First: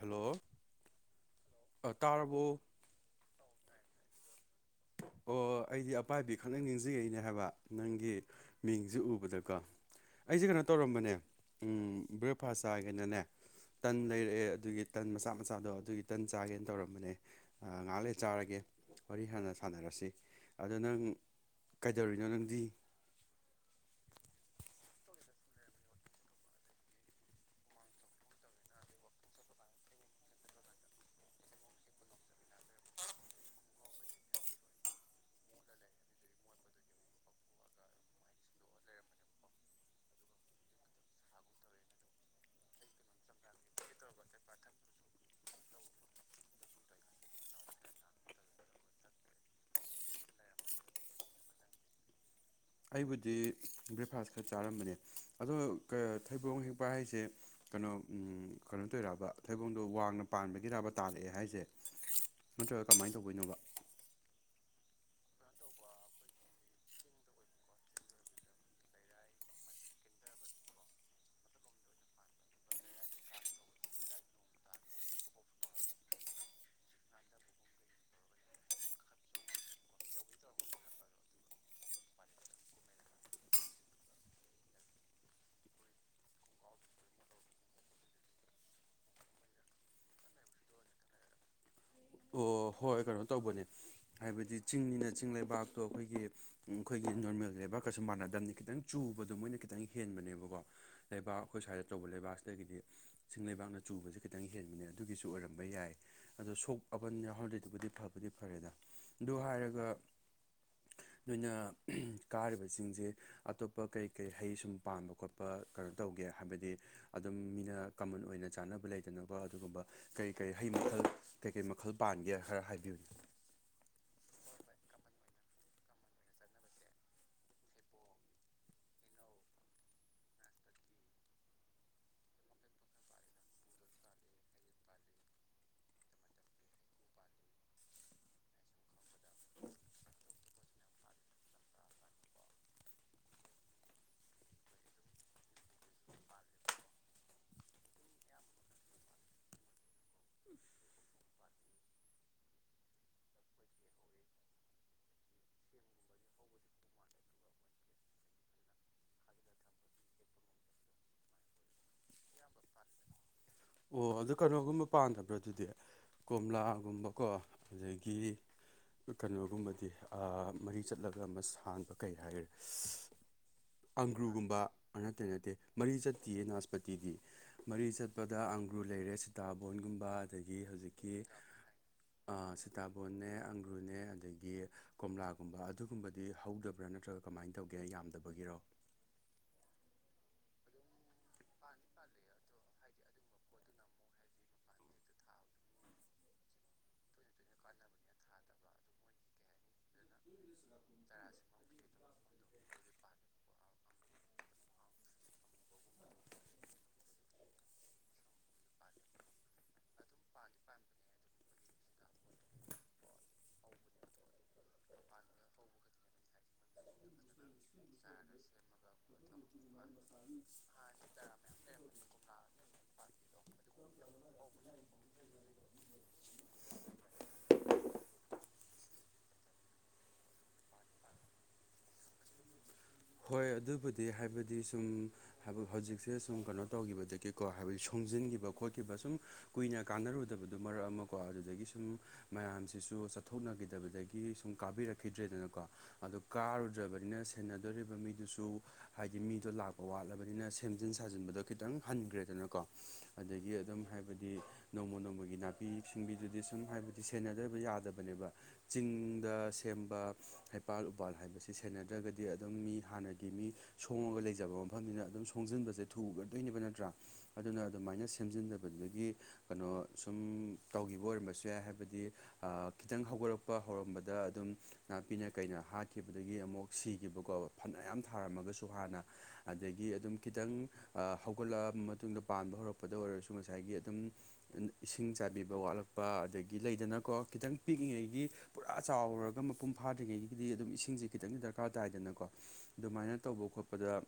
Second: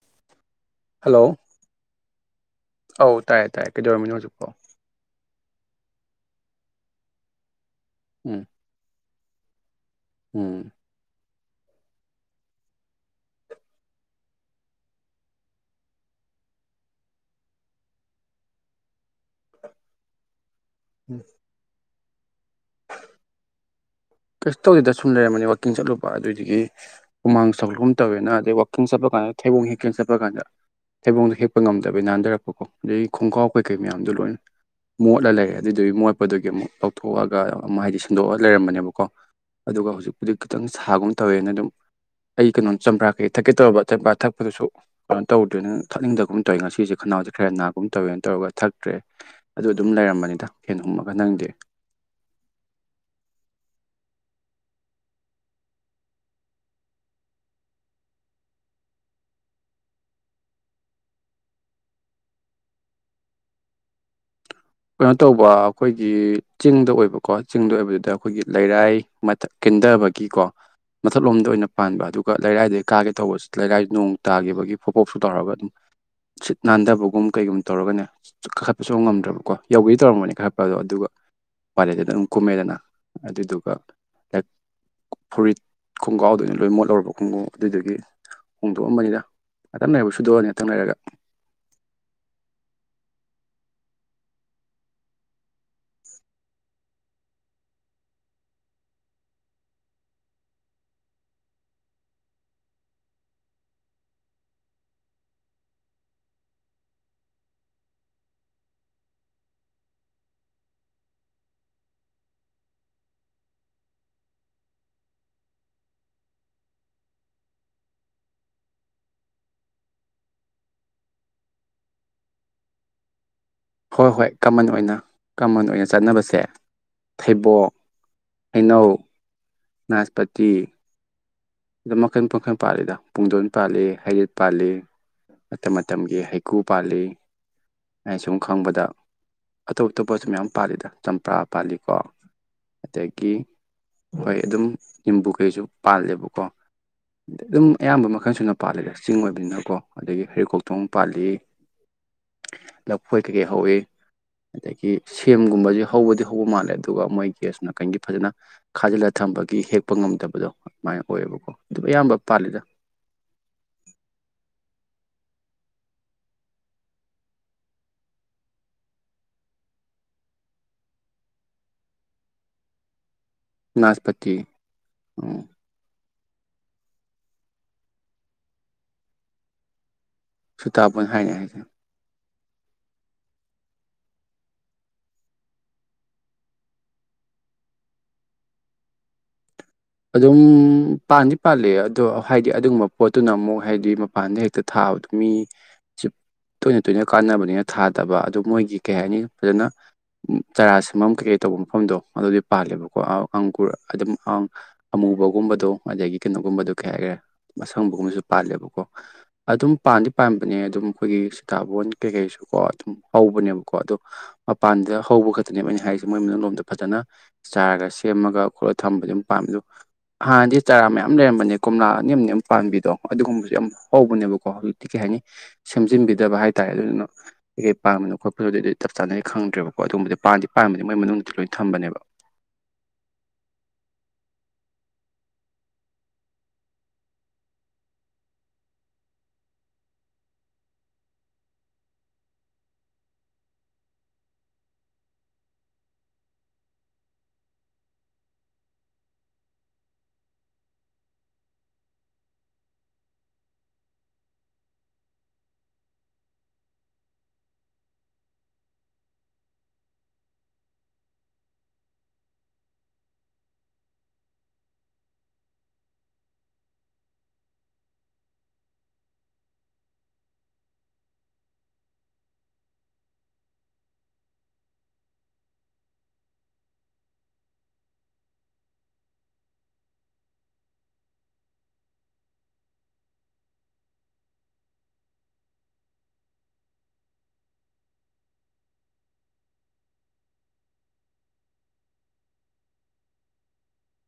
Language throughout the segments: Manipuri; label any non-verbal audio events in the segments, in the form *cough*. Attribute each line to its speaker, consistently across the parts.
Speaker 1: ꯍꯜꯂꯣ
Speaker 2: ꯍꯜꯂꯣ
Speaker 1: ꯑ ꯇꯥꯔꯕꯣ꯫
Speaker 2: ꯑꯧ ꯇꯥꯏꯌꯦ ꯇꯥꯏꯌꯦ ꯀꯩꯗꯧꯔꯝꯃꯤꯅꯣ ꯍꯧꯖꯤꯛꯄꯣ꯫
Speaker 1: ꯑꯣ ꯑꯩꯗꯤ ꯑꯄꯥꯥꯏꯕꯤ ꯈꯅꯪ ꯅꯤꯡꯖꯤꯡꯉꯛꯏꯅꯦ ꯍꯥꯏꯕ ꯅꯪꯒꯤ
Speaker 2: ꯎꯝ
Speaker 1: ꯃꯤꯡꯁꯤ ꯎꯕꯗꯀꯣ꯫ ꯑꯩꯁꯦ ꯀꯩꯅꯣ
Speaker 2: ꯎꯝ
Speaker 1: ꯇꯧꯔꯝꯕꯅꯦ ꯕ꯭ꯔꯦꯛꯐꯥꯁ ꯆꯥꯒꯦꯅꯅꯦ ꯇꯟ ꯂꯩꯔꯛꯑꯦ ꯑꯗꯨꯒꯤ ꯇꯟ ꯃꯆꯥ ꯃꯆꯥꯗꯣ ꯑꯗꯨꯒꯤ ꯇꯟ ꯆꯥꯒꯦꯅ ꯇꯧꯔꯝꯕꯅꯦ꯫ ꯉꯥꯛ ꯂꯩꯔ ꯆꯥꯔꯒꯦ ꯋꯥꯔꯤ ꯁꯥꯟꯅꯁ ꯁꯥꯟꯅꯔꯁꯤ ꯑꯗꯣ ꯅꯪ
Speaker 2: ꯎꯝ
Speaker 1: ꯀꯩꯗꯧꯔꯤꯅꯣ ꯅꯪꯗꯤ꯫
Speaker 2: ꯀꯩꯁꯨ ꯇꯧꯗꯦꯗ ꯁꯨꯝ ꯂꯩꯔꯝꯕꯅꯦ ꯋꯥꯛꯀꯤꯡ ꯆꯠꯂꯨꯕ ꯑꯗꯨꯗꯨꯒꯤ ꯍꯨꯃꯥꯡ ꯁꯧꯈꯤꯒꯨꯝ ꯇꯧꯋꯦꯅ ꯑꯗꯩ ꯋꯥꯛꯀꯤꯡ ꯆꯠꯄ ꯀꯥꯟꯗ ꯊꯩꯕꯣꯡ ꯍꯦꯛꯀꯦ ꯆꯠꯄ ꯀꯥꯟꯗ ꯊꯩꯕꯣꯡꯗꯨ ꯍꯦꯛꯄ ꯉꯝꯗꯕꯩ ꯅꯥꯟꯊꯔꯛꯄꯀꯣ ꯑꯗꯩ ꯈꯣꯡꯒ꯭ꯔꯥꯎ ꯀꯩꯀꯩ ꯃꯌꯥꯝꯗꯣ ꯂꯣꯏꯅ ꯃꯣꯠꯂ ꯂꯩꯔꯦ ꯑꯗꯨꯏꯗꯨꯒꯤ ꯃꯣꯠꯄꯗꯨꯒꯤ ꯑꯃꯨꯛ ꯂꯧꯊꯣꯛꯑꯒ ꯑꯝ ꯍꯥꯏꯗꯤ ꯁꯤꯟꯗꯣꯛꯑ ꯂꯩꯔꯝꯕꯅꯦꯕ ꯀꯣ ꯑꯗꯨꯒ ꯍꯧꯖꯤꯛꯄꯨꯗꯤ ꯈꯤꯇꯪ ꯁꯥꯒꯨꯝ ꯇꯧꯋꯦꯅ ꯑꯗꯨꯝ ꯑꯩ ꯀꯩꯅꯣ ꯆꯝꯄ꯭ꯔꯥ ꯀꯩ ꯊꯛꯀꯦ ꯇꯧꯕ ꯆꯝꯄ꯭ꯔꯥ ꯊꯛꯄꯗꯨꯁꯨ ꯀꯩꯅꯣ ꯇꯧꯗ꯭ꯔꯦꯅ ꯊꯛꯅꯤꯡꯗꯒꯨꯝ ꯇꯧꯋꯦ ꯉꯁꯤꯁꯦ ꯈꯅꯥꯎꯁꯦ ꯈꯔ ꯅꯥꯒꯨꯝ ꯇꯧꯋꯦꯅ ꯇꯧꯔꯒ ꯊꯛꯇ꯭ꯔꯦ ꯑꯗꯨ ꯑꯗꯨꯝ ꯂꯩꯔꯝꯕꯅꯤꯗ ꯐꯦꯟ ꯍꯨꯝꯃꯒ ꯅꯪꯗꯤ
Speaker 1: ꯑꯩꯕꯨꯗꯤ ꯕ꯭ꯔꯦꯛꯐꯥꯁ ꯈꯔ ꯆꯥꯔꯝꯕꯅꯦ ꯑꯗꯣ ꯊꯩꯕꯣꯡ ꯍꯦꯛꯄ ꯍꯥꯏꯁꯦ ꯀꯩꯅꯣ ꯀꯩꯅꯣ ꯇꯧꯋꯤꯔꯕ ꯊꯣꯏꯕꯣꯡꯗꯣ ꯋꯥꯡꯅ ꯄꯥꯟꯕꯒꯤꯔꯕ ꯇꯥꯔꯛꯑꯦ ꯍꯥꯏꯁꯦ ꯅꯠꯇ꯭ꯔꯒ ꯀꯃꯥꯏꯅ ꯇꯧꯕꯩꯅꯣꯕ
Speaker 2: ꯀꯩꯅꯣ ꯇꯧꯕ ꯑꯩꯈꯣꯏꯒꯤ ꯆꯤꯡꯗ ꯑꯣꯏꯕꯀꯣ ꯆꯤꯡꯗ ꯑꯣꯏꯕꯗꯨꯗ ꯑꯩꯈꯣꯏꯒꯤ ꯂꯩꯔꯥꯏ ꯃꯊꯛ ꯀꯤꯟꯊꯕꯒꯤꯀꯣ ꯃꯊꯛꯂꯣꯝꯗ ꯑꯣꯏꯅ ꯄꯥꯟꯕ ꯑꯗꯨꯒ ꯂꯩꯔꯥꯏꯗꯩ ꯀꯥꯒꯦ ꯇꯧꯕꯁꯤ ꯂꯩꯔꯥꯏ ꯅꯣꯡ ꯇꯥꯈꯤꯕꯒꯤ ꯐꯣꯄꯣꯞꯁꯨ ꯇꯧꯔꯒ ꯑꯗꯨꯝ ꯁꯤꯠ ꯅꯥꯟꯊꯕꯒꯨꯝ ꯀꯩꯒꯨꯝꯕ ꯇꯧꯔꯒꯅꯦ ꯀꯥꯈꯠꯄꯁꯨ ꯉꯝꯗ꯭ꯔꯕꯀꯣ ꯌꯧꯒꯦ ꯇꯧꯔꯝꯕꯅꯦ ꯀꯥꯈꯠꯄꯗꯣ ꯑꯗꯨꯒ ꯎꯄꯥꯢ ꯂꯩꯇꯗꯅ ꯑꯗꯨꯝ ꯀꯨꯝꯃꯦꯗꯅ ꯑꯗꯨꯗꯨꯒ ꯐꯨꯔꯤꯠ ꯈꯣꯡꯒꯥꯎꯗꯣ ꯂꯣꯏ ꯃꯣꯠꯂꯧꯔꯕ ꯈꯣꯡꯎꯞ ꯑꯗꯨꯢꯗꯨꯒꯤ ꯍꯣꯡꯗꯣꯛꯑꯝꯕꯅꯤꯗ ꯉꯥꯇꯪ ꯂꯩꯔꯗꯤ ꯁꯨꯗꯣꯛꯑꯅꯤ ꯉꯥꯛꯇꯪ ꯂꯩꯔꯒ
Speaker 1: ꯑꯣ ꯍꯣꯏ ꯀꯩꯅꯣ ꯇꯧꯕꯅꯦ ꯍꯥꯏꯕꯗꯤ ꯆꯤꯡꯅꯤꯅ ꯆꯤꯡ ꯂꯩꯕꯥꯛꯇꯣ ꯑꯈꯣꯏꯒꯤ ꯑꯈꯣꯏꯒꯤ ꯅꯣꯔꯃꯦꯜ ꯂꯩꯕꯥꯛꯀꯁꯨ ꯃꯥꯟꯅꯗꯝꯅꯤ ꯈꯤꯇꯪ ꯆꯨꯕꯗꯣ ꯃꯣꯏꯅ ꯈꯤꯇꯪ ꯍꯦꯟꯕꯅꯦꯕꯀꯣ ꯂꯩꯕꯥꯛ ꯑꯈꯣꯏ ꯁ꯭ꯋꯥꯏꯗ ꯇꯧꯕ ꯂꯩꯕꯥꯛꯁꯤꯗꯒꯤꯗꯤ ꯆꯤꯡ ꯂꯩꯕꯥꯛꯅ ꯆꯨꯕꯁꯦ ꯈꯤꯇꯪ ꯍꯦꯟꯕꯅꯦ ꯑꯗꯨꯒꯤꯁꯨ ꯑꯣꯏꯔꯝꯕ ꯌꯥꯏ ꯑꯗꯣ ꯁꯣꯛ ꯑꯕꯅꯤꯅ ꯍꯧꯖꯤꯕꯨꯗꯤ ꯐꯕꯨꯗꯤ ꯐꯔꯦꯗ ꯑꯗꯨ ꯍꯥꯏꯔꯒ ꯅꯣꯏꯅ ꯀꯥꯔꯤꯕ ꯆꯤꯡꯖꯦ ꯑꯇꯣꯞꯄ ꯀꯩ ꯀꯩ ꯍꯩ ꯁꯨꯝ ꯄꯥꯟꯕꯥ ꯈꯣꯠꯄ ꯀꯩꯅꯣ ꯇꯧꯒꯦ ꯍꯥꯏꯕꯗꯤ ꯑꯗꯨꯝ ꯃꯤꯅ ꯀꯃꯟ ꯑꯣꯏꯅ ꯆꯥꯅꯕ ꯂꯩꯗꯅꯀꯣ ꯑꯗꯨꯒꯨꯝꯕ ꯀꯔꯤ ꯀꯔꯤ ꯍꯩ ꯃꯈꯜ ꯀꯩꯀꯩ ꯃꯈꯜ ꯄꯥꯟꯒꯦ ꯈꯔ ꯍꯥꯏꯕꯤꯌꯨꯅꯦ
Speaker 2: ꯍꯣꯏ ꯍꯣꯏ ꯀꯃꯟ ꯑꯣꯏꯅ ꯀꯃꯟ ꯑꯣꯏꯅ ꯆꯠꯅꯕꯁꯦ ꯊꯩꯕꯣꯡ ꯍꯩꯅꯧ ꯅꯥꯁꯄꯇꯤ ꯁꯤꯗ ꯃꯈꯟ ꯄꯈꯟ ꯄꯥꯜꯂꯤꯗ ꯄꯨꯡꯗꯣꯟ ꯄꯥꯜꯂꯤ ꯍꯩꯔꯤꯠ ꯄꯥꯜꯂꯤ ꯃꯇꯝ ꯃꯇꯝꯒꯤ ꯍꯩꯀꯨ ꯄꯥꯜꯂꯤ ꯑꯩꯅ ꯁꯨꯝ ꯈꯪꯕꯗ ꯑꯇꯣꯞ ꯑꯇꯣꯞꯄꯁꯨ ꯃꯌꯥꯝ ꯄꯥꯜꯂꯤꯗ ꯆꯝꯄ꯭ꯔꯥ ꯄꯥꯜꯂꯤꯀꯣ ꯑꯗꯒꯤ ꯍꯣꯏ ꯑꯗꯨꯝ ꯅꯤꯝꯕꯨ ꯈꯩꯁꯨ ꯄꯥꯜꯂꯦꯕꯀꯣ ꯑꯗꯨꯝ ꯑꯌꯥꯝꯕ ꯃꯈꯜ ꯁꯨꯅ ꯄꯥꯜꯂꯤꯗ ꯆꯤꯡ ꯑꯣꯏꯕꯅꯤꯅꯀꯣ ꯑꯗꯒꯤ ꯍꯩꯔꯤꯀꯣꯛꯊꯣꯡ ꯄꯥꯜꯂꯤ ꯂꯐꯣꯏ ꯀꯩꯀꯩ ꯍꯧꯏ ꯑꯗꯒꯤ ꯁꯦꯝꯒꯨꯝꯕꯖꯦ ꯍꯧꯕꯗꯤ ꯍꯧꯕ ꯃꯥꯜꯂꯦ ꯑꯗꯨꯒ ꯃꯣꯏꯒꯦꯁ ꯅꯥꯀꯟꯒꯤ ꯐꯖꯅ ꯈꯥꯖꯤꯜꯂ ꯊꯝꯕꯒꯤ ꯍꯦꯛꯄ ꯉꯝꯗꯕꯗꯣ ꯑꯗꯨꯃꯥꯏꯅ ꯑꯣꯏꯌꯦꯕꯀꯣ ꯑꯗꯨ ꯑꯌꯥꯝꯕ ꯄꯥꯜꯂꯤꯗ
Speaker 1: ꯑꯣ ꯑꯗꯨ ꯀꯩꯅꯣꯒꯨꯝꯕ ꯄꯥꯟꯗꯕ꯭ꯔꯥ ꯑꯗꯨꯗꯤ ꯀꯣꯝꯂꯥꯒꯨꯝꯕꯀꯣ ꯑꯗꯒꯤ ꯀꯩꯅꯣꯒꯨꯝꯕꯗꯤ ꯑꯥ ꯃꯔꯤ ꯆꯠꯂꯒ ꯑꯃ ꯁꯥꯡꯕ ꯀꯩ ꯍꯥꯏꯔꯦ ꯁꯤꯁ
Speaker 2: ꯅꯥꯁꯄꯇꯤ
Speaker 1: ꯑꯪꯒ꯭ꯔꯨꯒꯨꯝꯕ ꯅꯠꯇꯦ
Speaker 2: ꯎꯝ
Speaker 1: ꯅꯠꯇꯦ ꯃꯔꯤ ꯆꯠꯇꯤꯌꯦ ꯅꯥꯁꯄꯇꯤꯗꯤ ꯃꯔꯤ ꯆꯠꯄꯗ ꯑꯪꯒ꯭ꯔꯨ ꯂꯩꯔꯦ ꯁꯤꯇꯥꯕꯣꯟꯒꯨꯝꯕ ꯑꯗꯒꯤ
Speaker 2: ꯁꯨꯇꯥꯕꯣꯟ
Speaker 1: ꯍꯧꯖꯤꯛꯀꯤ
Speaker 2: ꯍꯥꯏꯅꯦ ꯍꯥꯏꯁꯦ
Speaker 1: ꯑꯥ ꯁꯤꯇꯥꯕꯣꯟꯅꯦ ꯑꯪꯒ꯭ꯔꯨꯅꯦ ꯑꯗꯒꯤ ꯀꯣꯝꯂꯥꯒꯨꯝꯕ ꯑꯗꯨꯒꯨꯝꯕꯗꯤ ꯍꯧꯗꯕ꯭ꯔꯥ ꯅꯠꯇ꯭ꯔꯒ ꯀꯃꯥꯏꯟ ꯇꯧꯒꯦ ꯌꯥꯝꯗꯕꯒꯤꯔꯣ
Speaker 2: ꯑꯗꯨꯝ ꯄꯥꯟꯗꯤ ꯄꯥꯜꯂꯦ ꯑꯗꯣ ꯍꯥꯏꯗꯤ ꯑꯗꯨꯒꯨꯝꯕ ꯄꯣꯠꯇꯨꯅ ꯑꯃꯨꯛ ꯍꯥꯏꯗꯤ ꯃꯄꯥꯟꯗ ꯍꯦꯛꯇ ꯊꯥꯕꯗꯨ ꯃꯤ ꯁꯤꯞ ꯇꯣꯏꯅ ꯇꯣꯏꯅ ꯀꯥꯟꯅꯕꯅꯤꯅ ꯊꯥꯗꯕ ꯑꯗꯨ ꯃꯣꯏꯒꯤ ꯀꯩ ꯍꯥꯏꯅꯤ ꯐꯖꯅ ꯆꯔꯥ ꯁꯦꯝꯐꯝ ꯀꯩꯀꯩ ꯇꯧꯕ ꯃꯐꯝꯗꯣ ꯑꯗꯨꯗꯤ ꯄꯥꯜꯂꯦꯕꯀꯣ ꯑꯥ ꯑꯪꯒ꯭ꯨꯔ ꯑꯗꯨꯝ ꯑꯥ ꯑꯃꯨꯕꯒꯨꯝꯕꯗꯣ ꯑꯗꯒꯤ ꯀꯩꯅꯣꯒꯨꯝꯕꯗꯣ ꯀꯩ ꯍꯥꯏꯒ꯭ꯔꯦ ꯑꯁꯪꯕꯒꯨꯝꯕꯁꯨ ꯄꯥꯜꯂꯦꯕꯀꯣ ꯑꯗꯨꯝ ꯄꯥꯟꯗꯤ ꯄꯥꯟꯕꯅꯦ ꯑꯗꯨꯝ ꯑꯩꯈꯣꯏꯒꯤ ꯁꯤꯇꯥꯕꯣꯟ ꯀꯩꯀꯩꯁꯨ ꯀꯣ ꯑꯗꯨꯝ ꯍꯧꯕꯅꯦꯕꯀꯣ ꯑꯗꯨ ꯑꯞ ꯄꯥꯟꯗ ꯍꯧꯕ ꯈꯛꯇꯅꯦꯕ ꯑꯩꯅ ꯍꯥꯏꯔꯤꯁꯦ ꯃꯣꯏ ꯃꯅꯨꯡ ꯂꯣꯝꯗ ꯐꯖꯅ ꯆꯥꯔꯒ ꯁꯦꯝꯃꯒ ꯄ ꯊꯝꯕꯗꯤ ꯑꯗꯨꯝ ꯄꯥꯝꯃꯦ ꯑꯗꯨꯝ ꯍꯥꯟꯅꯗꯤ ꯆꯥꯔꯥ ꯃꯌꯥꯝ ꯂꯩꯔꯝꯕꯅꯦ ꯀꯣꯝꯂꯥ ꯑꯅꯤ ꯑꯝꯅꯦ ꯄꯥꯟꯕꯤꯗꯣ ꯑꯗꯨꯒꯨꯝꯕꯁꯨ ꯌꯥꯝ ꯍꯧꯕꯅꯦꯕꯀꯣ ꯍꯧꯖꯤꯛꯇꯤ ꯀꯩ ꯍꯥꯏꯅꯤ ꯁꯦꯝꯖꯤꯟꯕꯤꯗꯕ ꯍꯥꯏꯇꯥꯔꯦ ꯑꯗꯨꯗꯨꯅ ꯀꯩꯀꯩ ꯄꯥꯟꯕꯅꯣ ꯈꯣꯠꯄꯅꯣꯗꯨꯗꯤ ꯑꯗꯨꯗꯤ ꯆꯞ ꯆꯥꯅꯩ ꯈꯪꯗ꯭ꯔꯦꯕꯀꯣ ꯑꯗꯨꯝꯕꯗꯤ ꯄꯥꯟꯗꯤ ꯄꯥꯟꯕꯅꯤ ꯃꯣꯏ ꯃꯅꯨꯡꯗꯗꯤ ꯂꯣꯏ ꯊꯝꯕꯅꯦꯕ
Speaker 1: ꯍꯣꯏ ꯑꯗꯨꯕꯨꯗꯤ ꯍꯥꯏꯕꯗꯤ ꯁꯨꯝ ꯍꯥꯏꯕ ꯍꯧꯖꯤꯛꯁꯦ ꯁꯨꯝ ꯀꯩꯅꯣ ꯇꯧꯈꯤꯕꯗꯒꯤꯀꯣ ꯍꯥꯏꯕꯗꯤ ꯁꯣꯡꯖꯤꯟꯒꯤꯕ ꯈꯣꯠꯈꯤꯕ ꯁꯨꯝ ꯀꯨꯏꯅ ꯀꯥꯟꯅꯔꯨꯗꯕꯗꯨ ꯃꯔꯛ ꯑꯃ ꯀꯣ ꯑꯗꯨꯗꯒꯤ ꯁꯨꯝ ꯃꯌꯥꯝꯁꯤꯁꯨ ꯆꯠꯊꯣꯛꯅꯈꯤꯗꯕꯗꯒꯤ ꯁꯨꯝ ꯀꯥꯕꯤꯔꯛꯈꯤꯗ꯭ꯔꯦꯗꯅꯀꯣ ꯑꯗꯨ ꯀꯥꯔꯨꯗ꯭ꯔꯕꯅꯤꯅ ꯁꯦꯟꯅ ꯗꯨꯔꯤꯕ ꯃꯤꯗꯨꯁꯨ ꯍꯥꯏꯗꯤ ꯃꯤꯗꯣ ꯂꯥꯛꯄ ꯋꯥꯠꯂꯕꯅꯤꯅ ꯁꯦꯝꯖꯤꯟ ꯁꯥꯖꯤꯟꯕꯗ ꯈꯤꯇꯪ ꯍꯟꯒ꯭ꯔꯦꯗꯅꯀꯣ ꯑꯗꯒꯤ ꯑꯗꯨꯝ ꯍꯥꯏꯕꯗꯤ ꯅꯣꯡꯃ ꯅꯣꯡꯃꯒꯤ ꯅꯥꯄꯤ ꯁꯤꯡꯕꯤꯗꯨꯗꯤ ꯁꯨꯝ ꯍꯥꯏꯕꯗꯤ ꯁꯦꯟꯅꯗꯕ ꯌꯥꯗꯕꯅꯦꯕ ꯆꯤꯡꯗ ꯁꯦꯝꯕ ꯍꯩꯄꯥꯜ ꯎꯄꯥꯜ ꯍꯥꯏꯕꯁꯦ ꯁꯦꯟꯅꯗ꯭ꯔꯒꯗꯤ ꯑ ꯗꯨꯝ ꯃꯤ ꯍꯥꯟꯅꯒꯤ ꯃꯤ ꯁꯣꯡꯉꯒ ꯂꯩꯖꯕ ꯃꯐꯝꯅꯤꯅ ꯑꯗꯨꯝ ꯁꯣꯡꯖꯤꯟꯕꯖꯦ ꯊꯨꯒꯗꯣꯏꯅꯦꯕ ꯅꯠꯇ꯭ꯔꯥ ꯑꯗꯨꯅ ꯑꯗꯨꯃꯥꯏꯅ ꯁꯦꯝꯖꯤꯟꯗꯕꯗꯗꯒꯤ ꯀꯅꯣ ꯁꯨꯝ ꯇꯧꯒꯤꯕ ꯑꯣꯏꯔꯝꯕꯁꯨ ꯌꯥꯏ ꯍꯥꯏꯕꯗꯤ ꯑꯥ ꯈꯤꯇꯪ ꯍꯧꯒꯔꯛꯄ ꯍꯧꯔꯝꯕꯗ ꯑꯗꯨꯝ ꯅꯥꯄꯤꯅ ꯀꯩꯅ ꯍꯥꯠꯈꯤꯕꯗꯒꯤ ꯑꯃꯨꯛ ꯁꯤ ꯒꯤꯕꯀꯣ ꯐꯅꯌꯥꯝ ꯊꯥꯔꯝꯃꯒꯁꯨ ꯍꯥꯟꯅ ꯑꯗꯒꯤ ꯑꯗꯨꯝ ꯈꯤꯇꯪ ꯑꯥ ꯍꯧꯒꯠꯂꯛꯑꯕ ꯃꯇꯨꯡꯗ ꯄꯥꯟꯕ ꯍꯧꯔꯛꯄꯗ ꯑꯣꯏꯔꯁꯨ ꯉꯁꯥꯏꯒꯤ ꯑꯗꯨꯝ ꯏꯁꯤꯡ ꯆꯥꯏꯕꯤꯕ ꯋꯥꯠꯂꯛꯄ ꯑꯗꯒꯤ ꯂꯩꯗꯅꯀꯣ ꯈꯤꯇꯪ ꯄꯤꯛꯏꯉꯩꯒꯤ ꯄꯨꯔꯥ ꯆꯥꯎꯔꯨꯔꯒ ꯃꯄꯨꯡ ꯐꯥꯗ꯭ꯔꯤꯉꯩꯒꯤꯗꯤ ꯑꯗꯨꯝ ꯏꯁꯤꯡꯖꯦ ꯈꯤꯇꯪꯗꯤ ꯗꯔꯀꯥꯔ ꯇꯥꯏꯗꯅꯀꯣ ꯗꯨꯃꯥꯏꯅ ꯇꯧꯕ ꯈꯣꯠꯄꯗ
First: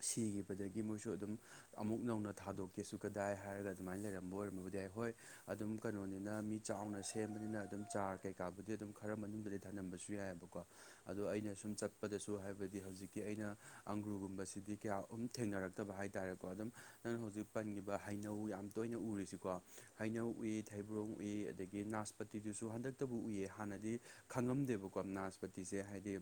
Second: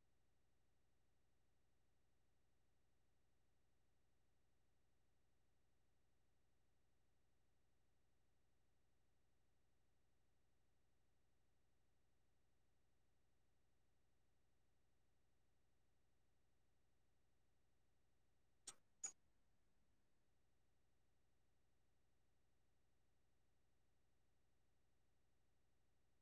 Speaker 1: ꯁꯤꯒꯤꯕꯗꯒꯤ ꯃꯣꯏꯁꯨ ꯑꯗꯨꯝ ꯑꯃꯨꯛ ꯅꯧꯅ ꯊꯥꯗꯣꯛꯀꯦꯁꯨ ꯀꯗꯥꯏ ꯍꯥꯏꯔꯒ ꯑꯗꯨꯃꯥꯏꯟ ꯂꯩꯔꯝꯕ ꯑꯣꯏꯔꯝꯕꯕꯨꯗꯤ ꯌꯥꯏ ꯍꯣꯏ ꯑꯗꯨꯝ ꯀꯩꯅꯣꯅꯤꯅ ꯃꯤ ꯆꯥꯎꯅ ꯁꯦꯝꯕꯅꯤꯅ ꯑꯗꯨꯝ ꯆꯥꯔ ꯀꯩꯀꯥꯕꯨꯗꯤ ꯑꯗꯨꯝ ꯈꯔ ꯃꯅꯨꯡꯗ ꯊꯅꯝꯕꯁꯨ ꯌꯥꯏꯑꯕꯀꯣ ꯑꯗꯣ ꯑꯩꯅ ꯁꯨꯝ ꯆꯠꯄꯗꯁꯨ ꯍꯥꯏꯕꯗꯤ ꯍꯧꯖꯤꯛꯀꯤ ꯑꯩꯅ ꯑꯪꯒ꯭ꯔꯨꯒꯨꯝꯕꯁꯤꯗꯤ ꯀꯌꯥ ꯎꯝ ꯊꯦꯡꯅꯔꯛꯇꯕ ꯍꯥꯏꯇꯥꯥꯔꯦꯀꯣ ꯑꯗꯨꯝ ꯅꯪ ꯍꯧꯖꯤꯛ ꯄꯟꯒꯤꯕ ꯍꯩꯅꯧ ꯌꯥꯝ ꯇꯣꯏꯅ ꯎꯔꯤꯁꯤꯀꯣ ꯍꯩꯅꯧ ꯎꯨꯏ ꯊꯩꯕ꯭ꯔꯣꯡ ꯎꯨꯏ ꯑꯗꯒꯤ ꯅꯥꯁꯄꯇꯤꯗꯨꯁꯨ ꯍꯟꯗꯛꯇꯕꯨ ꯎꯨꯏꯌꯦ ꯍꯥꯟꯅꯗꯤ ꯈꯪꯉꯝꯗꯦꯕꯀꯣ ꯅꯥꯁꯄꯇꯤꯁꯦ ꯍꯥꯏꯗꯤ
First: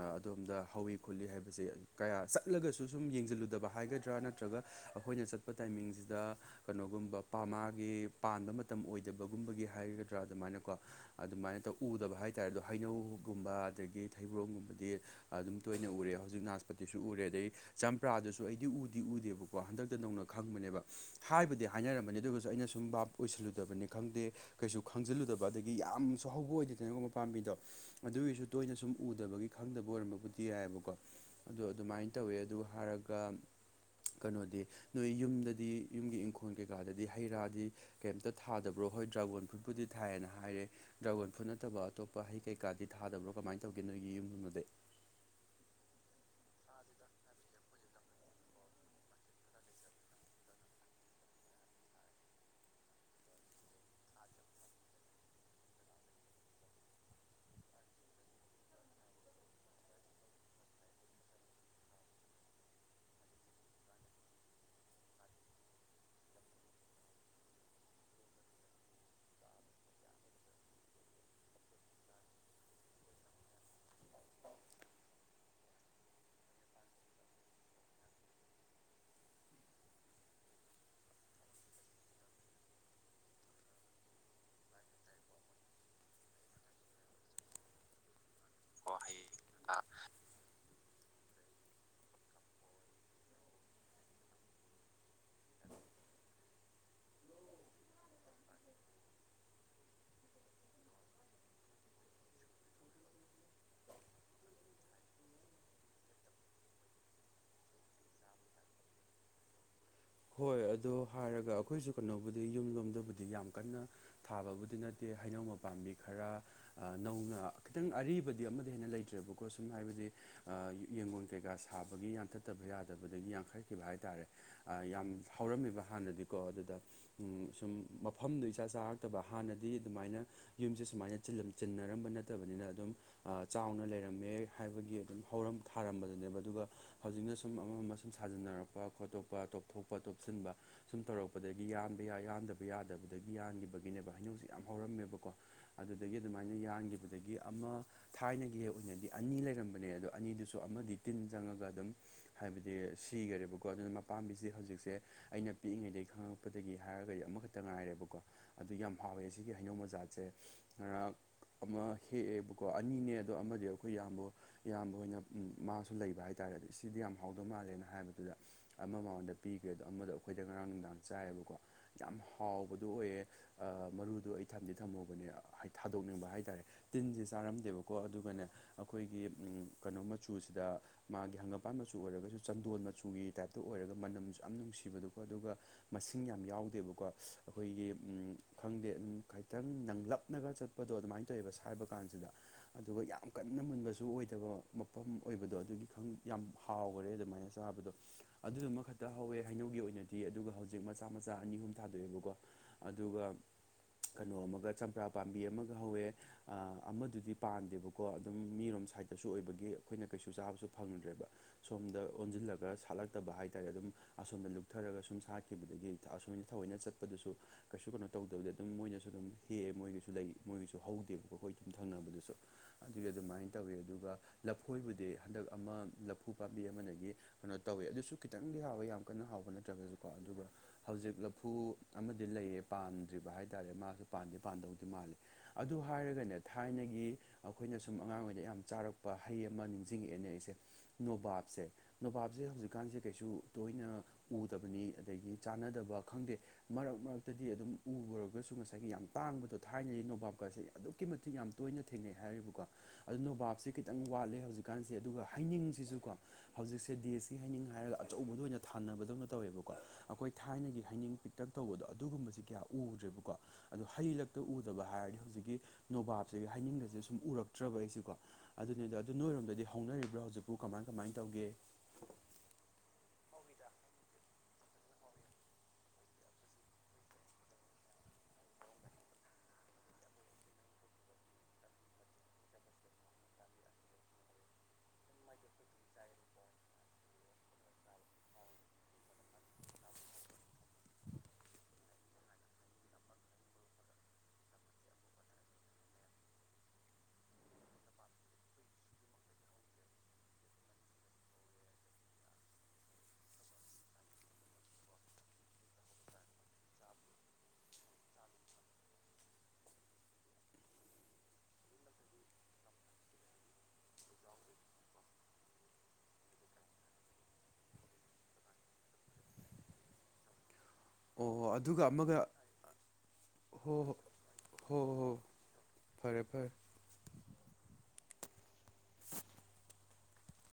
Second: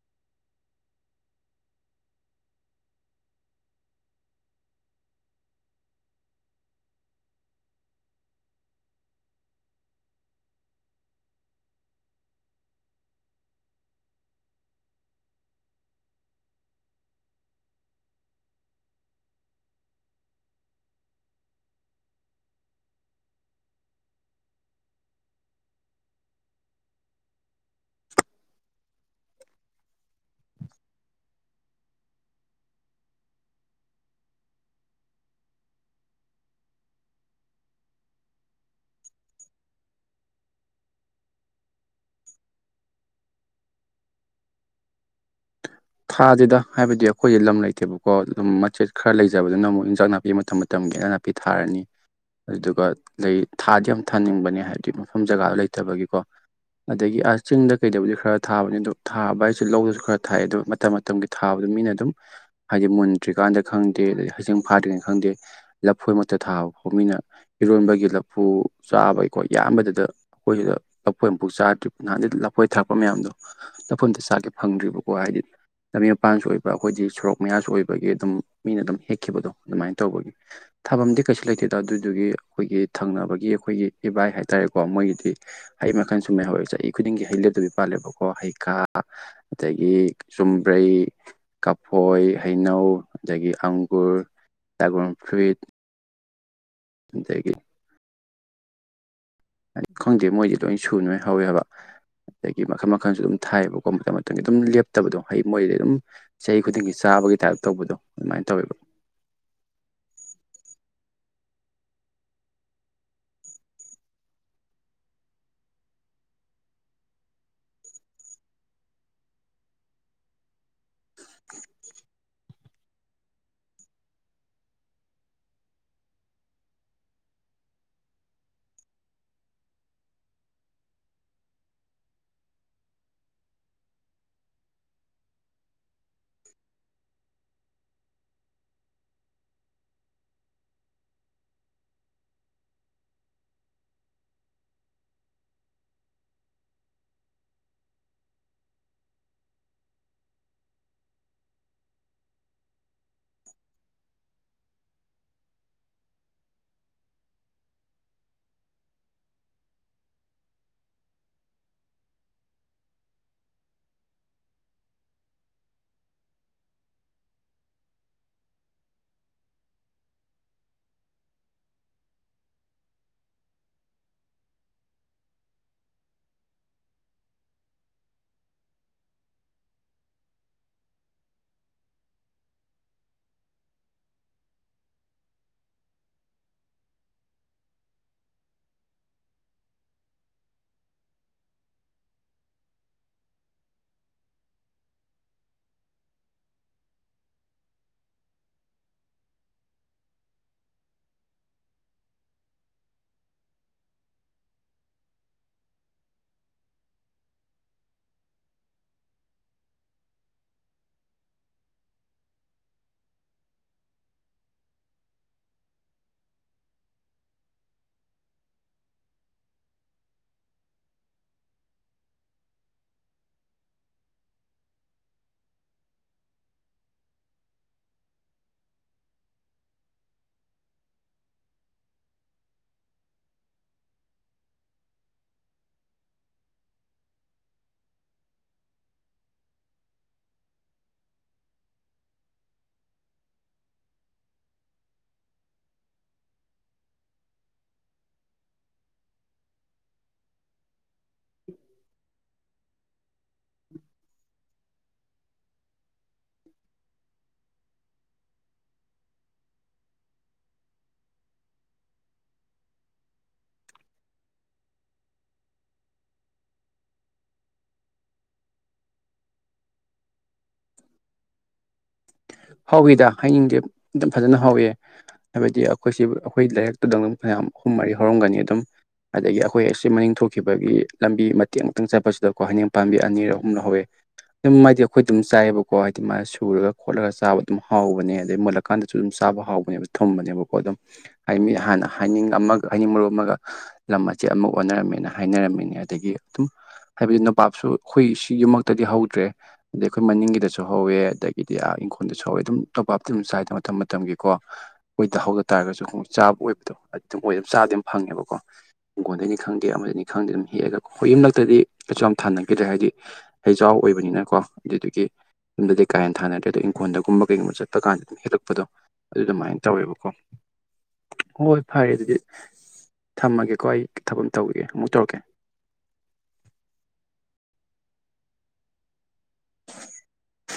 Speaker 1: ꯑꯥ ꯑꯗꯣꯝꯗ ꯍꯧꯋꯤ ꯈꯣꯠꯂꯤ ꯍꯥꯏꯕꯖꯦ ꯀꯌꯥ ꯆꯠꯂꯒꯁꯨ ꯁꯨꯝ ꯌꯦꯡꯖꯜꯂꯨꯗꯕ ꯍꯥꯏꯒꯗ꯭ꯔꯥ ꯅꯠꯇ꯭ꯔꯒ ꯑꯈꯣꯏꯅ ꯆꯠꯄ ꯇꯥꯏꯃꯤꯡꯖꯤꯗꯥ ꯀꯅꯣꯒꯨꯝꯕ ꯄꯥ ꯃꯥꯒꯤ ꯄꯥꯟꯕ ꯃꯇꯝ ꯑꯣꯏꯗꯕꯒꯨꯝꯕꯒꯤ ꯍꯥꯏꯒꯗ꯭ꯔꯥ ꯑꯗꯨꯃꯥꯏꯅꯀꯣ ꯑꯗꯨꯃꯥꯏꯅ ꯇꯧ ꯎꯗꯕ ꯍꯥꯏꯇꯥꯥꯔꯦꯗꯣ ꯍꯩꯅꯧꯒꯨꯝꯕ ꯑꯗꯒꯤ ꯊꯩꯕ꯭ꯔꯣꯡꯒꯨꯝꯕ ꯗꯤ ꯑꯗꯨꯝ ꯇꯣꯏꯅ ꯎꯔꯦ ꯍꯧꯖꯤꯛ ꯅꯥꯁꯄꯇꯤꯁꯨ ꯎꯔꯦ ꯑꯗꯩ ꯆꯝꯄ꯭ꯔꯥꯗꯨꯁꯨ ꯑꯩꯗꯤ ꯎꯗꯤ ꯎꯗꯦꯕꯀꯣ ꯍꯟꯗꯛꯇ ꯅꯧꯅ ꯈꯪꯕꯅꯦꯕ ꯍꯥꯏꯕꯨꯗꯤ ꯍꯥꯏꯅꯔꯝꯃꯅꯦ ꯑꯗꯨꯒꯖꯨ ꯑꯩꯅ ꯁꯨꯝ ꯕꯥꯞ ꯎꯁꯜꯂꯨꯗꯕꯅꯦ ꯈꯪꯗꯦ ꯀꯩꯁꯨ ꯈꯪꯖꯤꯜꯂꯨꯗꯕ ꯑꯗꯒꯤ ꯌꯥꯝꯁꯨ ꯍꯧꯕ ꯑꯣꯏꯗꯦꯗꯅꯒꯣ ꯃꯄꯥꯝꯕꯤꯗꯣ ꯑꯗꯨꯒꯤꯁꯨ ꯇꯣꯏꯅ ꯁꯨꯝ ꯎꯗꯕꯒꯤ ꯈꯪꯗꯕ ꯑꯣꯏꯔꯝꯕꯕꯨꯗꯤ ꯌꯥꯏꯑꯦꯕꯀꯣ ꯑꯗꯣ ꯑꯗꯨꯃꯥꯏꯟ ꯇꯧꯋꯦ ꯑꯗꯨ ꯍꯥꯏꯔꯒ ꯀꯩꯅꯣꯗꯤ ꯅꯣꯏ ꯌꯨꯝꯗꯗꯤ ꯌꯨꯝꯒꯤ ꯏꯪꯈꯣꯜ ꯀꯩꯀꯥꯗꯗꯤ ꯍꯩ ꯔꯥꯗꯤ ꯀꯦꯝꯇ ꯊꯥꯗꯕ꯭ꯔꯣ ꯍꯣꯏ ꯗ꯭ꯔꯥꯒꯣꯟ ꯐ꯭ꯔꯨꯠꯄꯨꯗꯤ ꯊꯥꯏ ꯑꯅ ꯍꯥꯏꯔꯦ ꯗ꯭ꯔꯥꯒꯣꯟ ꯐ꯭ꯔꯨꯠ ꯅꯠꯇꯕ ꯑꯇꯣꯞꯄ ꯍꯩ ꯀꯩꯀꯥꯗꯤ ꯊꯥꯗꯕ꯭ꯔꯣ ꯀꯃꯥꯏꯟ ꯇꯧꯒꯦ ꯅꯣꯏꯒꯤ ꯌꯨꯝ ꯗꯗꯤ *inaudible*
Speaker 2: ꯊꯥꯗꯦꯗꯥ ꯍꯥꯏꯕꯗꯤ ꯑꯩꯈꯣꯏꯖꯦ ꯂꯝ ꯂꯩꯇꯦꯕꯀꯣ ꯑꯗꯨꯝ ꯃꯆꯦꯠ ꯈ꯭ꯔ ꯂꯩꯖꯕꯗꯨꯅ ꯑꯃꯨꯛ ꯏꯟꯖꯥꯡ ꯅꯥꯄꯤ ꯃꯇꯝ ꯃꯇꯝꯒꯤ ꯑꯩꯅ ꯄꯤ ꯊꯥꯔꯅꯤ ꯑꯗꯨꯗꯨꯒ ꯂꯩ ꯊꯥꯗꯤ ꯌꯥꯝ ꯊꯥꯅꯤꯡꯕꯅꯦ ꯍꯥꯏꯕꯗꯤ ꯃꯐꯝ ꯖꯒꯥ ꯂꯩꯇꯕꯒꯤꯀꯣ ꯑꯗꯒꯤ ꯑꯥ ꯆꯤꯡꯗ ꯀꯩꯗꯕꯨꯗꯤ ꯈꯔ ꯊꯥꯕꯅꯦ ꯗꯣ ꯊꯥꯕ ꯍꯥꯏꯁꯦ ꯂꯧꯗꯁꯨ ꯈꯔ ꯊꯥꯏ ꯑꯗꯣ ꯃꯇꯝ ꯃꯇꯝꯒꯤ ꯊꯥꯕꯗ ꯃꯤꯅ ꯑꯗꯨꯝ ꯍꯥꯏꯗꯤ ꯃꯨꯟꯗ꯭ꯔꯤꯀꯥꯟꯗ ꯈꯪꯗꯦ ꯑꯗꯩ ꯍꯩꯖꯤꯡ ꯐꯥꯗ꯭ꯔꯤꯅꯤ ꯈꯪꯗꯦ ꯂꯐꯣꯏꯃꯛꯇ ꯊꯥꯕ ꯐꯣ ꯃꯤꯅ ꯏꯔꯣꯟꯕꯒꯤ ꯂꯐꯨ ꯆꯥꯕꯩꯀꯣ ꯌꯥꯟꯕꯗꯗ ꯈꯣꯏꯖꯤꯗ ꯂꯐꯣꯏ ꯑꯝꯐꯣꯛ ꯆꯥꯗ꯭ꯔꯤ ꯅꯍꯥꯟꯗꯩ ꯂꯐꯣꯏ ꯊꯥꯔꯛꯄ ꯃꯌꯥꯝꯗꯣ ꯂꯐꯣꯏ ꯑꯝꯇ ꯆꯥꯒꯦ ꯐꯪꯗ꯭ꯔꯤꯕ ꯋꯥ ꯍꯥꯏꯗꯤ ꯂꯝꯕꯤ ꯃꯄꯥꯟꯁꯨ ꯑꯣꯏꯕ ꯑꯈꯣꯏꯗꯤ ꯁꯣꯔꯣꯛ ꯃꯌꯥꯁꯨ ꯑꯣꯏꯕꯒꯤ ꯑꯗꯨꯝ ꯃꯤꯅ ꯗꯨꯝ ꯍꯦꯛꯈꯤꯕꯗꯣ ꯑꯗꯨꯃꯥꯏꯟ ꯇꯧꯕꯒꯤ ꯊꯥꯕꯝꯗꯤ ꯀꯩꯁꯨ ꯂꯩꯇꯦꯗꯥ ꯑꯗꯨꯗꯨꯒꯤ ꯈꯣꯏꯒꯤ ꯊꯪꯅꯕꯒꯤ ꯑꯈꯣꯏꯒꯤ ꯏꯚꯥꯏ ꯍꯥꯏꯇꯥꯔꯦꯀꯣ ꯃꯣꯏꯒꯤꯗꯤ ꯍꯩ ꯃꯈꯟ ꯁꯨꯅ ꯍꯧꯋꯦ ꯆꯍꯤ ꯈꯨꯗꯤꯡꯒꯤ ꯍꯩ ꯂꯦꯞꯇꯕꯤ ꯄꯥꯜꯂꯦꯕꯀꯣ ꯍꯩꯈꯥ ꯑꯗꯩ ꯗꯤ ꯆꯨꯝꯕ꯭ꯔꯩ ꯀꯐꯣꯏ ꯍꯩꯅꯧ ꯑꯗꯒꯤ ꯑꯪꯒꯨꯔ ꯗ꯭ꯔꯥꯒꯣꯟ ꯐ꯭ꯔꯨꯏꯠ ꯑꯗꯒꯤ ꯍꯥꯏ ꯈꯪꯗꯦ ꯃꯣꯏꯗꯤ ꯂꯣꯏ ꯁꯨꯅ ꯂꯣꯢ ꯍꯧꯋꯦꯕꯥ ꯑꯗꯒꯤ ꯃꯈꯟ ꯃꯈꯟꯁꯨ ꯑꯗꯨꯝ ꯊꯥꯏꯌꯦꯕꯀꯣ ꯃꯇꯝ ꯃꯇꯝꯒꯤ ꯑꯗꯨꯝ ꯂꯦꯞꯇꯕꯗꯣ ꯍꯩ ꯃꯣꯏꯗꯤ ꯑꯗꯨꯝ ꯆꯍꯤ ꯈꯨꯗꯤꯡꯒꯤ ꯆꯥꯕꯒꯤ ꯇꯥꯏꯞ ꯇꯧꯕꯗꯣ ꯑꯗꯨꯃꯥꯏꯟ ꯇꯧꯋꯦꯕ
Speaker 1: ꯍꯣꯏ ꯑꯗꯣ ꯍꯥꯏꯔꯒ ꯑꯈꯣꯏꯁꯨ ꯀꯅꯣꯕꯨꯗꯤ ꯌꯨꯝ ꯂꯣꯝꯗꯕꯨꯗꯤ ꯌꯥꯝ ꯀꯟꯅ ꯊꯥꯕꯕꯨꯗꯤ ꯅꯠꯇꯦ ꯍꯩꯅꯧ ꯃꯄꯥꯝꯕꯤ ꯈꯔ ꯑꯥ ꯅꯧꯅ ꯈꯤꯇꯪ ꯑꯔꯤꯕꯗꯤ ꯑꯃꯗꯩꯩ ꯍꯦꯟꯅ ꯂꯩꯇ꯭ꯔꯦꯕꯀꯣ ꯁꯨꯝ ꯍꯥꯏꯕꯗꯤ ꯑꯥ ꯌꯦꯡꯒꯣꯟ ꯀꯩꯀꯥ ꯁꯥꯕꯒꯤ ꯌꯥꯟꯊꯠꯇꯕ ꯌꯥꯗꯕꯗꯒꯤ ꯌꯥꯟꯊꯠꯈꯤꯕ ꯍꯥꯏ ꯇꯥꯔꯦ ꯑꯥ ꯌꯥꯝ ꯍꯧꯔꯝꯃꯦꯕ ꯍꯥꯟꯅꯗꯤꯀꯣ ꯑꯗꯨꯗ ꯎꯝ ꯁꯨꯝ ꯃꯐꯝꯗꯨ ꯏꯆꯥ ꯆꯥꯔꯛꯇꯕ ꯍꯥꯟꯅꯗꯤ ꯑꯗꯨꯃꯥꯏꯅ ꯌꯨꯝꯁꯦ ꯁꯨꯃꯥꯏꯅ ꯆꯤꯜꯂꯝ ꯆꯤꯟꯅꯔꯝꯕ ꯅꯠꯇꯕꯅꯤꯅ ꯑꯗꯨꯝ ꯑꯥ ꯆꯥꯎꯅ ꯂꯩꯔꯝꯃꯦ ꯍꯥꯏꯕꯒꯤ ꯑꯗꯨꯝ ꯍꯧꯔꯝ ꯊꯥꯔꯝꯕꯗꯨꯅꯦꯕ ꯑꯗꯨꯒ ꯍꯧꯖꯤꯛꯅ ꯁꯨꯝ ꯑꯃ ꯑꯃ ꯁꯨꯝ ꯁꯥꯖꯤꯟꯅꯔꯛꯄ ꯈꯣꯠꯇꯣꯛꯄ ꯇꯣꯞꯊꯣꯛꯄ ꯇꯣꯞꯁꯤꯟꯕ ꯁꯨꯝ ꯇꯧꯔꯛꯄꯗꯒꯤ ꯌꯥꯟꯕ ꯌꯥꯏ ꯌꯥꯟꯗꯕ ꯌꯥꯗꯕꯗꯒꯤ ꯌꯥꯟꯈꯤꯕꯒꯤꯅꯦꯕ ꯍꯥꯅꯧꯁꯨ ꯌꯥꯝ ꯍꯧꯔꯝꯃꯦꯕꯀꯣ ꯑꯗꯨꯗꯒꯤ ꯑꯗꯨꯃꯥꯏꯅ ꯌꯥꯟꯈꯤꯕꯗꯒꯤ ꯑꯃ ꯊꯥꯏꯅꯒꯤ ꯑꯣꯏꯅꯗꯤ ꯑꯅꯤ ꯂꯩꯔꯝꯕꯅꯦ ꯑꯗꯣ ꯑꯅꯤꯗꯨꯁꯨ ꯑꯃꯗꯤ ꯇꯤꯟ ꯆꯪꯉꯒ ꯑꯗꯨꯝ ꯍꯥꯏꯕꯗꯤ ꯁꯤꯒꯔꯦꯕꯀꯣ ꯑꯗꯨꯅ ꯃ ꯄꯥꯝꯕꯤꯁꯦ ꯍꯧꯖꯤꯛꯁꯦ ꯑꯩꯅ ꯄꯤꯛꯏꯉꯩꯗꯒꯤ ꯈꯪꯉꯛꯄꯗꯒꯤ ꯍꯥꯏꯔꯒꯗꯤ ꯑꯃꯈꯛꯇ ꯉꯥꯏꯔꯦꯕꯀꯣ ꯑꯗꯨ ꯌꯥꯝ ꯍꯥꯎꯋꯦ ꯁꯤꯒꯤ ꯍꯩꯅꯧ ꯃꯖꯥꯠꯁꯦ ꯉꯔꯥꯡ ꯑꯃ ꯍꯦꯛꯑꯦꯕꯀꯣ ꯑꯅꯤꯅꯦ ꯑꯗꯣ ꯑꯃꯗꯤ ꯑꯩꯈꯣꯏ ꯏꯌꯥꯝꯕ ꯏꯌꯥꯝꯕ ꯍꯣꯏꯅ ꯃꯥꯁꯨ ꯂꯩꯕ ꯍꯥꯏ ꯇꯥꯔꯦ ꯁꯤꯗꯤ ꯌꯥꯝ ꯍꯥꯎꯗꯧ ꯃꯥꯜꯂꯦꯅ ꯍꯥꯏꯕꯗꯨꯗ ꯑꯃ ꯃꯉꯣꯟꯗ ꯄꯤꯈ꯭ꯔꯦꯗꯣ ꯑꯃꯗꯣ ꯑꯩꯈꯣꯏꯗ ꯉꯔꯥꯡ ꯅꯨꯡꯗꯥꯡ ꯆꯥꯏꯌꯦꯕꯀꯣ ꯌꯥꯝ ꯍꯥꯎꯕꯗꯣ ꯑꯣꯏꯌꯦ ꯑꯥ ꯃꯔꯨꯗꯨ ꯑꯩ ꯊꯝꯗꯤ ꯊꯝꯍꯧꯕꯅꯦ ꯊꯥꯗꯣꯛꯅꯤꯡꯕ ꯍꯥꯏ ꯇꯥꯔꯦ ꯇꯤꯟꯁꯤ ꯆꯥꯔꯝꯗꯦꯕꯀꯣ ꯑꯗꯨꯒꯅꯦ ꯑꯩꯈꯣꯏꯒꯤ ꯀꯩꯅꯣ ꯃꯆꯨꯁꯤꯗ ꯃꯥꯒꯤ ꯍꯪꯒꯝꯄꯥꯥꯟ ꯃꯆꯨ ꯑꯣꯏꯔꯒꯁꯨ ꯆꯟꯗꯣꯟ ꯃꯆꯨꯒꯤ ꯇꯥꯏꯞ ꯇꯨ ꯑꯣꯏꯔꯒ ꯃꯅꯝꯁꯨ ꯌꯥꯝ ꯅꯨꯡꯁꯤꯕꯗꯨꯀꯣ ꯑꯗꯨꯒ ꯃꯁꯤꯡ ꯌꯥꯝ ꯌꯥꯎꯗꯦꯕꯀꯣ ꯑꯈꯣꯏꯒꯤ ꯎꯝ ꯈꯪꯗꯦ ꯈꯩꯇꯪ ꯅꯪꯂꯞꯅꯒ ꯆꯠ ꯄꯗꯣ ꯑꯗꯨꯃꯥꯏꯟ ꯇꯧꯋꯦꯕ ꯁꯥꯏꯕꯀꯥꯟꯁꯤꯗ ꯑꯗꯨꯒ ꯌꯥꯝ ꯀꯟꯅ ꯃꯨꯟꯕꯁꯨ ꯑꯣꯏꯗꯕ ꯃꯐꯝ ꯑꯣꯏꯕꯗꯣ ꯑꯗꯨꯒꯤ ꯈꯪ ꯌꯥꯝ ꯍꯥꯎꯒꯔꯦ ꯑꯗꯨꯃꯥꯏꯅ ꯆꯥꯕꯗꯣ ꯑꯗꯨꯗꯨꯃꯈꯛꯇ ꯍꯧꯋꯦ ꯍꯩꯅꯧꯒꯤ ꯑꯣꯏꯅꯗꯤ ꯑꯗꯨꯒ ꯍꯧꯖꯤꯛ ꯃꯆꯥ ꯃꯆꯥ ꯑꯅꯤ ꯑꯍꯨꯝ ꯊꯥꯗꯣꯛꯑꯦꯕꯀꯣ ꯑꯗꯨꯒ ꯀꯩꯅꯣ ꯑꯃꯒ ꯆꯝꯄ꯭ꯔꯥ ꯄꯥꯝꯕꯤ ꯑꯃꯒ ꯍꯧꯋꯦ ꯑꯃꯗꯨꯗꯤ ꯄꯥꯟꯗꯦꯕꯀꯣ ꯑꯗꯨꯝ ꯃꯤꯔꯣꯝ ꯁꯥꯏꯠꯇꯁꯨ ꯑꯣꯏꯕꯒꯤ ꯑꯩꯈꯣꯏꯅ ꯀꯩꯁꯨ ꯆꯥꯕꯁꯨ ꯐꯪꯗ꯭ꯔꯦꯕ ꯁꯣꯝꯗ ꯑꯣꯟꯁꯤꯜꯂꯒ ꯁꯥꯠꯂꯛ ꯐꯠꯇꯕ ꯍꯥꯏꯇꯥꯥꯔꯦ ꯑꯗꯨꯝ ꯑꯁꯣꯝꯗ ꯂꯨꯞꯊꯔꯒ ꯁꯨꯝ ꯁꯥꯠꯈꯤꯕꯗꯒꯤ ꯑꯁꯣꯝꯗ ꯊꯥꯑꯣꯏꯅ ꯆꯠꯄꯗꯨꯁꯨ ꯀꯩꯁꯨ ꯀꯩꯅꯣ ꯇꯧꯗꯕꯗ ꯑꯗꯨꯝ ꯃꯣꯏꯅꯁꯨ ꯑꯗꯨꯝ ꯍꯦꯛꯑꯦ ꯃꯣꯏꯒꯤꯁꯨ ꯂꯩ ꯃꯣꯏꯒꯤꯁꯨ ꯍꯧꯗꯦꯕꯀꯣ ꯑꯩꯈꯣꯏ ꯑꯗꯨꯝ ꯊꯪꯅꯕꯗꯨꯁꯨ ꯑꯗꯨꯒꯤ ꯑꯗꯨꯃꯥꯏꯅ ꯇꯧꯋꯤ ꯑꯗꯨꯒ ꯂꯐꯣꯏꯕꯨꯗꯤ ꯍꯟꯗꯛ ꯑꯃ ꯂꯐꯨ ꯄꯥꯝꯕꯤ ꯑꯃꯗꯒꯤ ꯀꯩꯅꯣ ꯇꯧꯋꯦ ꯑꯗꯨꯁꯨ ꯈꯤꯇꯪꯗꯤ ꯍꯥꯎꯋꯦ ꯌꯥꯝ ꯀꯟꯅ ꯍꯥꯎꯕ ꯅꯠꯇ꯭ꯔꯒꯁꯨꯀꯣ ꯑꯗꯨꯒ ꯍꯧꯖꯤꯛ ꯂꯐꯨ ꯑꯃꯗꯤ ꯂꯩꯌꯦ ꯄꯥꯟꯗ꯭ꯔꯤꯕ ꯍꯥꯏ ꯇꯥꯔꯦ ꯃꯥꯁꯨ ꯄꯥꯟꯗꯤ ꯄꯥꯟꯗꯧꯗꯤ ꯃꯥꯜꯂꯦ ꯑꯗꯨ ꯍꯥꯏꯔꯒꯅꯦ ꯊꯥꯏꯅꯒꯤ ꯑꯩꯈꯣꯏꯅ ꯁꯨꯝ ꯑꯉꯥꯡꯑꯣꯏꯔꯤꯉꯩꯗ ꯌꯥꯝ ꯆꯥꯔꯛꯄ ꯍꯩ ꯑꯃ ꯅꯤꯡꯁꯤꯡꯉꯛꯑꯦꯅꯦ ꯑꯩꯁꯦ ꯅꯣꯕꯥꯞꯁꯦ ꯅꯣꯕꯥꯞꯁꯦ ꯍꯧꯖꯤꯛ ꯀꯥꯟꯁꯦ ꯀꯩꯁꯨ ꯇꯣꯏꯅ ꯎꯗꯕꯅꯤ ꯑꯗꯒꯤ ꯆꯥꯟꯅꯗꯕ ꯈꯪꯗꯦ ꯃꯔꯛ ꯃꯔꯛꯇꯗꯤ ꯑꯗꯨꯝ ꯎꯔꯨꯔꯒꯁꯨ ꯉꯁꯥꯏꯒꯤ ꯌꯥꯝ ꯇꯥꯡꯕꯗꯣ ꯊꯥꯏꯅꯩ ꯅꯣꯕꯥꯞꯀꯥꯁꯦ ꯑꯗꯨꯛꯀꯤ ꯃꯇꯤꯛ ꯌꯥꯝ ꯇꯣꯏꯅ ꯊꯦꯡꯅꯩ ꯍꯥꯏꯔꯤꯕꯀꯣ ꯑꯗꯨ ꯅꯣꯕꯥꯞꯁꯦ ꯈꯤꯇꯪ ꯋꯥꯠꯂꯦ ꯍꯧꯖꯤꯛꯀꯥꯟꯁꯦ ꯑꯗꯨꯒ ꯍꯩꯅꯤꯡꯁꯤꯁꯨꯀꯣ ꯍꯧꯖꯤꯛꯁꯦ ꯗꯦꯁ ꯍꯩꯅꯤꯡ ꯍꯥꯏꯔꯒ ꯑꯆꯧꯕꯗꯨ ꯑꯣꯏꯅ ꯊꯥꯅꯕꯗꯧꯅ ꯇꯧꯋꯦꯕꯀꯣ ꯑꯩꯈꯣꯏ ꯊꯥꯏꯅꯒꯤ ꯍꯩꯅꯤꯡ ꯄꯤꯛꯇꯛ ꯇꯧꯕꯗꯣ ꯑꯗꯨꯒꯨꯝꯕꯁꯦ ꯀꯌꯥ ꯎꯗ꯭ꯔꯦꯕꯀꯣ ꯑꯗꯣ ꯍꯩꯂꯛꯇ ꯎꯗꯕ ꯍꯥꯏꯔꯗꯤ ꯍꯧꯖꯤꯛꯀꯤ ꯅꯣꯕꯥꯞꯁꯤ ꯍꯩꯅꯤꯡꯒꯁꯦ ꯁꯨꯝ ꯎꯔꯛꯇ꯭ꯔꯕ ꯑꯩꯁꯤꯀꯣ ꯑꯗꯨꯅꯤꯗ ꯑꯗꯨ ꯅꯣꯏꯔꯣꯝꯗꯗꯤ ꯍꯧꯅꯔꯤꯕ꯭ꯔꯣ ꯍꯧꯖꯤꯛꯄꯨ ꯀꯃꯥꯏ ꯀꯃꯥꯏꯅ ꯇꯧꯒꯦ
Speaker 2: ꯍꯧꯏꯗ ꯍꯩꯅꯤꯡꯗꯤ ꯑꯗꯨꯝ ꯐꯖꯅ ꯍꯧꯏ ꯍꯥꯏꯕꯗꯤ ꯑꯩꯈꯣꯏꯁꯤ ꯑꯩꯈꯣꯏ ꯂꯩꯔꯛꯇꯨꯗꯪ ꯐꯅꯌꯥꯝ ꯑꯍꯨꯝ ꯃꯔꯤ ꯍꯧꯔꯝꯒꯅꯤ ꯑꯗꯨꯝ ꯑꯗꯒꯤ ꯑꯩꯈꯣꯏ ꯑꯁꯤ ꯃꯅꯤꯡ ꯊꯣꯛꯈꯤꯕꯒꯤ ꯂꯝꯕꯤ ꯃꯇꯦꯛ ꯃꯨꯛꯇꯪ ꯆꯠꯄꯁꯤꯗꯀꯣ ꯍꯩꯅꯤꯡ ꯄꯥꯝꯕꯤ ꯑꯅꯤꯔ ꯑꯍꯨꯝꯂ ꯍꯧꯋꯦ ꯑꯗꯨꯝ ꯍꯥꯏꯗꯤ ꯑꯩꯈꯣꯏ ꯑꯗꯨꯝ ꯆꯥꯏꯌꯦꯕꯀꯣ ꯍꯥꯏꯗꯤ ꯃꯥ ꯁꯨꯔꯒ ꯈꯣꯠꯂꯒ ꯆꯥꯕ ꯑꯗꯨꯝ ꯍꯥꯎꯕꯅꯦ ꯑꯗꯩ ꯃꯨꯜꯂꯛ ꯀꯥꯟꯗꯁꯨ ꯑꯗꯨꯝ ꯆꯥꯕ ꯍꯥꯎꯕꯅꯦꯕ ꯊꯨꯝꯕꯅꯦꯕꯀꯣ ꯑꯗꯨꯝ ꯍꯥꯏꯗꯤ ꯃꯤ ꯍꯥꯟꯅ ꯍꯩꯅꯤꯡ ꯑꯃꯒ ꯍꯩꯅꯤꯡ ꯃꯔꯨ ꯑꯃꯒ ꯂꯝ ꯃꯆꯦꯠ ꯑꯃ ꯑꯣꯟꯅꯔꯝꯃꯦꯅ ꯍꯥꯏꯅꯔꯝꯃꯤꯅꯦ ꯑꯗꯒꯤ ꯑꯗꯨꯝ ꯍꯥꯏꯕꯗꯤ ꯅꯣꯕꯥꯞꯁꯨ ꯑꯩꯈꯣꯏ ꯁꯤ ꯌꯨꯝꯃꯛꯇꯗꯤ ꯍꯧꯗ꯭ꯔꯦ ꯑꯗꯩ ꯑꯩꯈꯣꯏ ꯃꯅꯤꯡꯒꯤꯗꯁꯨ ꯍꯧꯋꯦ ꯑꯗꯩ ꯗꯤ ꯑꯥ ꯏꯪꯈꯣꯜꯗ ꯁꯨꯨ ꯑꯗꯨꯝ ꯅꯣꯄꯥꯞꯇꯤ ꯑꯗꯨꯝ ꯆꯥꯏꯗ ꯃꯇꯝ ꯃꯇꯝꯒꯤꯀꯣ ꯑꯩꯈꯣꯏꯗ ꯍꯧꯗ ꯇꯥꯔꯒꯁꯨ ꯆꯥꯕ ꯑꯣꯏꯕꯗꯣ ꯑꯗꯨꯝ ꯑꯣꯏꯝ ꯆꯥꯕꯗꯤ ꯑꯗꯨꯝ ꯐꯪꯉꯦꯕꯀꯣ ꯍꯪꯒꯣꯟꯗꯒꯤꯅꯤ ꯈꯪꯗꯦ ꯑꯃꯗꯅꯤ ꯈꯪꯗꯦ ꯑꯗꯨꯝ ꯍꯦꯛꯑꯒ ꯑꯩꯈꯣꯏ ꯌꯨꯝꯂꯛꯇꯗꯤ ꯀꯩꯁꯨ ꯌꯥꯝ ꯊꯥꯅꯈꯤꯗ꯭ꯔꯦ ꯍꯥꯏꯗꯤ ꯍꯩꯖꯥꯎ ꯑꯣꯏꯕꯅꯤꯅꯀꯣ ꯑꯗꯨꯗꯨꯒꯤ ꯌꯨꯝꯗꯗꯤ ꯀꯥ ꯍꯦꯟꯅ ꯊꯥꯅꯗ꯭ꯔꯦ ꯑꯗꯣ ꯏꯪꯈꯣꯜꯗꯒꯨꯝꯕ ꯀꯩꯒꯨꯝꯕ ꯆꯠꯄ ꯀꯥꯟꯗ ꯑꯗꯨꯝ ꯍꯦꯜꯂꯛꯄꯗꯣ ꯑꯗꯨ ꯑꯗꯨꯃꯥꯏꯅ ꯇꯧꯋꯦꯕꯀꯣ
Speaker 1: ꯑꯣ
Speaker 2: ꯍꯣꯏ
Speaker 1: ꯑꯗꯨꯒ
Speaker 2: ꯐꯔꯦ ꯑꯗꯨꯗꯤ
Speaker 1: ꯑꯃꯒ
Speaker 2: ꯊꯝꯃꯒꯦꯀꯣ
Speaker 1: ꯍꯣ
Speaker 2: ꯑꯩ
Speaker 1: ꯍꯣ
Speaker 2: ꯊꯕꯛ ꯑꯃ ꯇꯧꯈꯤꯒꯦ
Speaker 1: ꯍꯣ
Speaker 2: ꯑꯃꯨꯛ
Speaker 1: ꯍꯣ
Speaker 2: ꯇꯧꯔꯛꯀꯦ
Speaker 1: ꯐꯔꯦ ꯐꯔꯦ